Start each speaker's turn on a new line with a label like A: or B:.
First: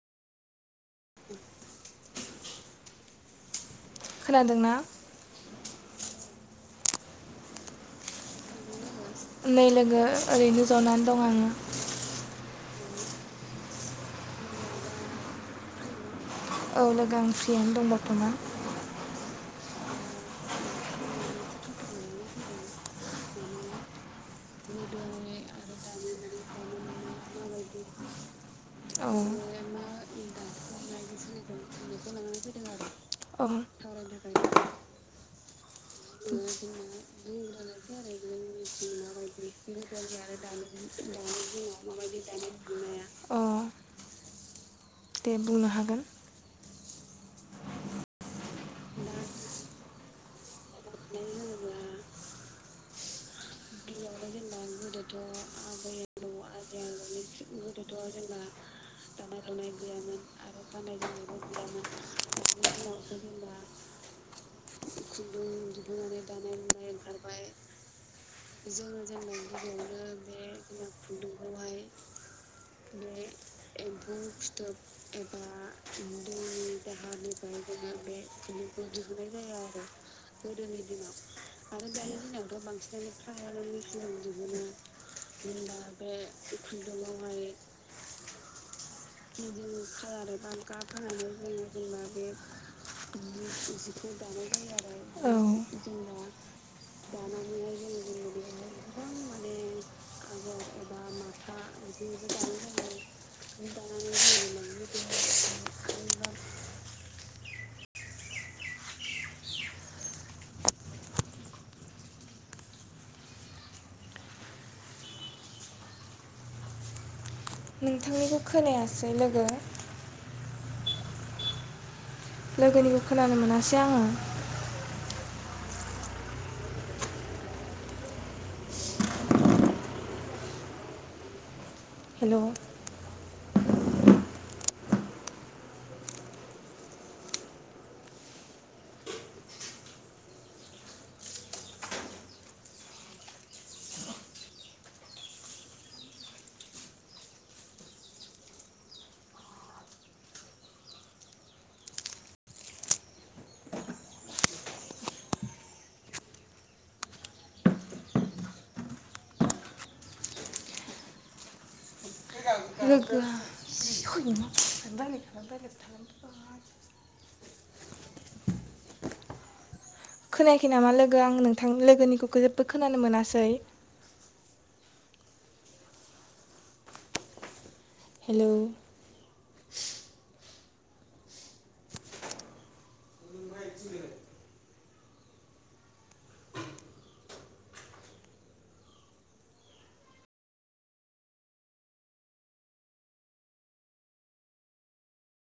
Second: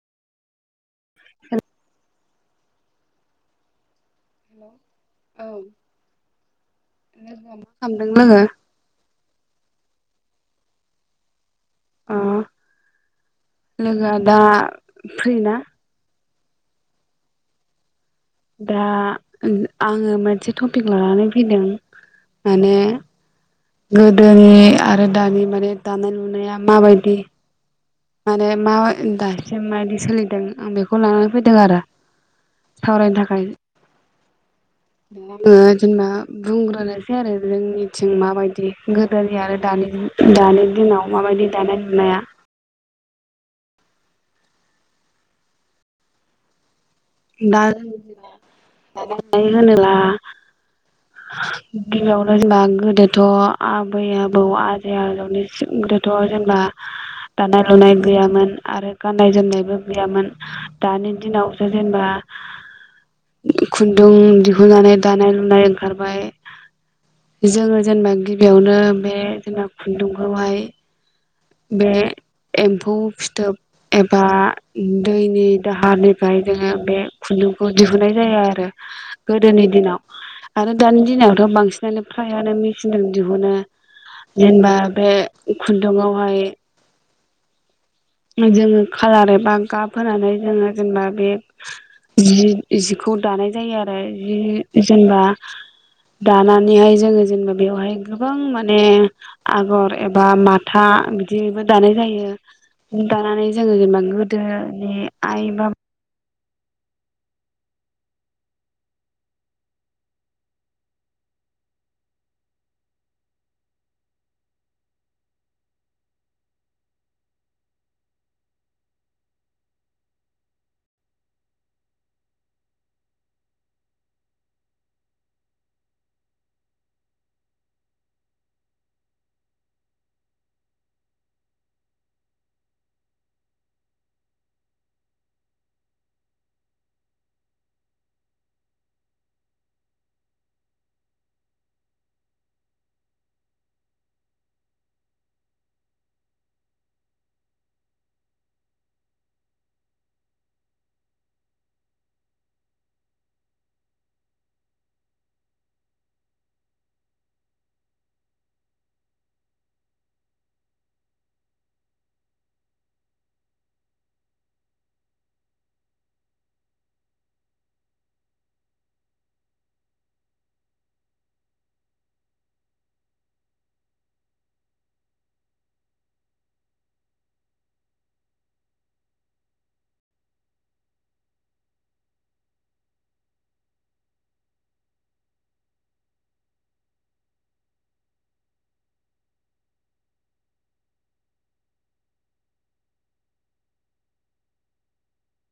A: हे हेल'
B: खोनादोंना
A: औ लोगो मा खालामदों लोगो
B: नै लोगो ओरैनो जनानै दं आङो
A: अ लोगोआ दा फ्रि ना
B: औ लोगो आं फ्रियानो दं बरत'मान
A: दा आङो मोनसे टपिक लानानै फैदों माने गोदोनि आरो दानि माने दानाय लुनाया माबायदि माने मा
B: औ
A: दासिम माबायदि सोलिदों आं बेखौ लानानै फैदों आरो सावरायनो
B: आरो
A: थाखाय आङो जेनेबा बुंग्रोनोसै आरो जोंनिथिं माबायदि गोदोनि आरो दानि दानि दिनाव माबायदि दानाय-लुनाया
B: अ दे बुंनो हागोन
A: दा जों दानाय लुनाय होनोब्ला गिबियावनो जेनेबा गोदोथ' आबै-आबौ आजै-आजौनि गोदोथ' जेनेबा दानाय लुनाय गैयामोन आरो गाननाय जोमनायबो गैयामोन दानि दिनावसो जेनेबा खुन्दुं दिहुननानै दानाय लुनाय ओंखारबाय जोङो जेनेबा गिबियावनो बे जेनेबा खुन्दुंखौहाय बे एम्फौ फिथोब एबा दैनि दाहारनिफ्राय जोङो बे खुन्दुंखौ दिहुनाय जायो आरो गोदोनि दिनाव आरो दानि दिनावथ' बांसिनानो फ्रायानो मेचिनजों दिहुनो जेनेबा बे खुन्दुङाव
B: खुन्दुं गामारि
A: [unintelligible] खालार एबा गाब होनानै जोङो जेनेबा बे जि जिखौ दानाय जायो आरो जि जेनेबा
B: औ
A: दानानैहाय जोङो जेनेबा बेवहाय गोबां माने आगर एबा माथा बिदिबो दानाय जायो। दानानै जोङो जेनबा गोदोनि आइ बा
B: नोंथांनिखौ खोनायासै लोगो लोगोनिखौ खोनानो मोनासै आङो। हेल'। लोगो [unintelligible] खोनायाखै नामा लोगो? आं नोंथां लोगोनिखौ जेबो खोनानो मोनासै। हेल'।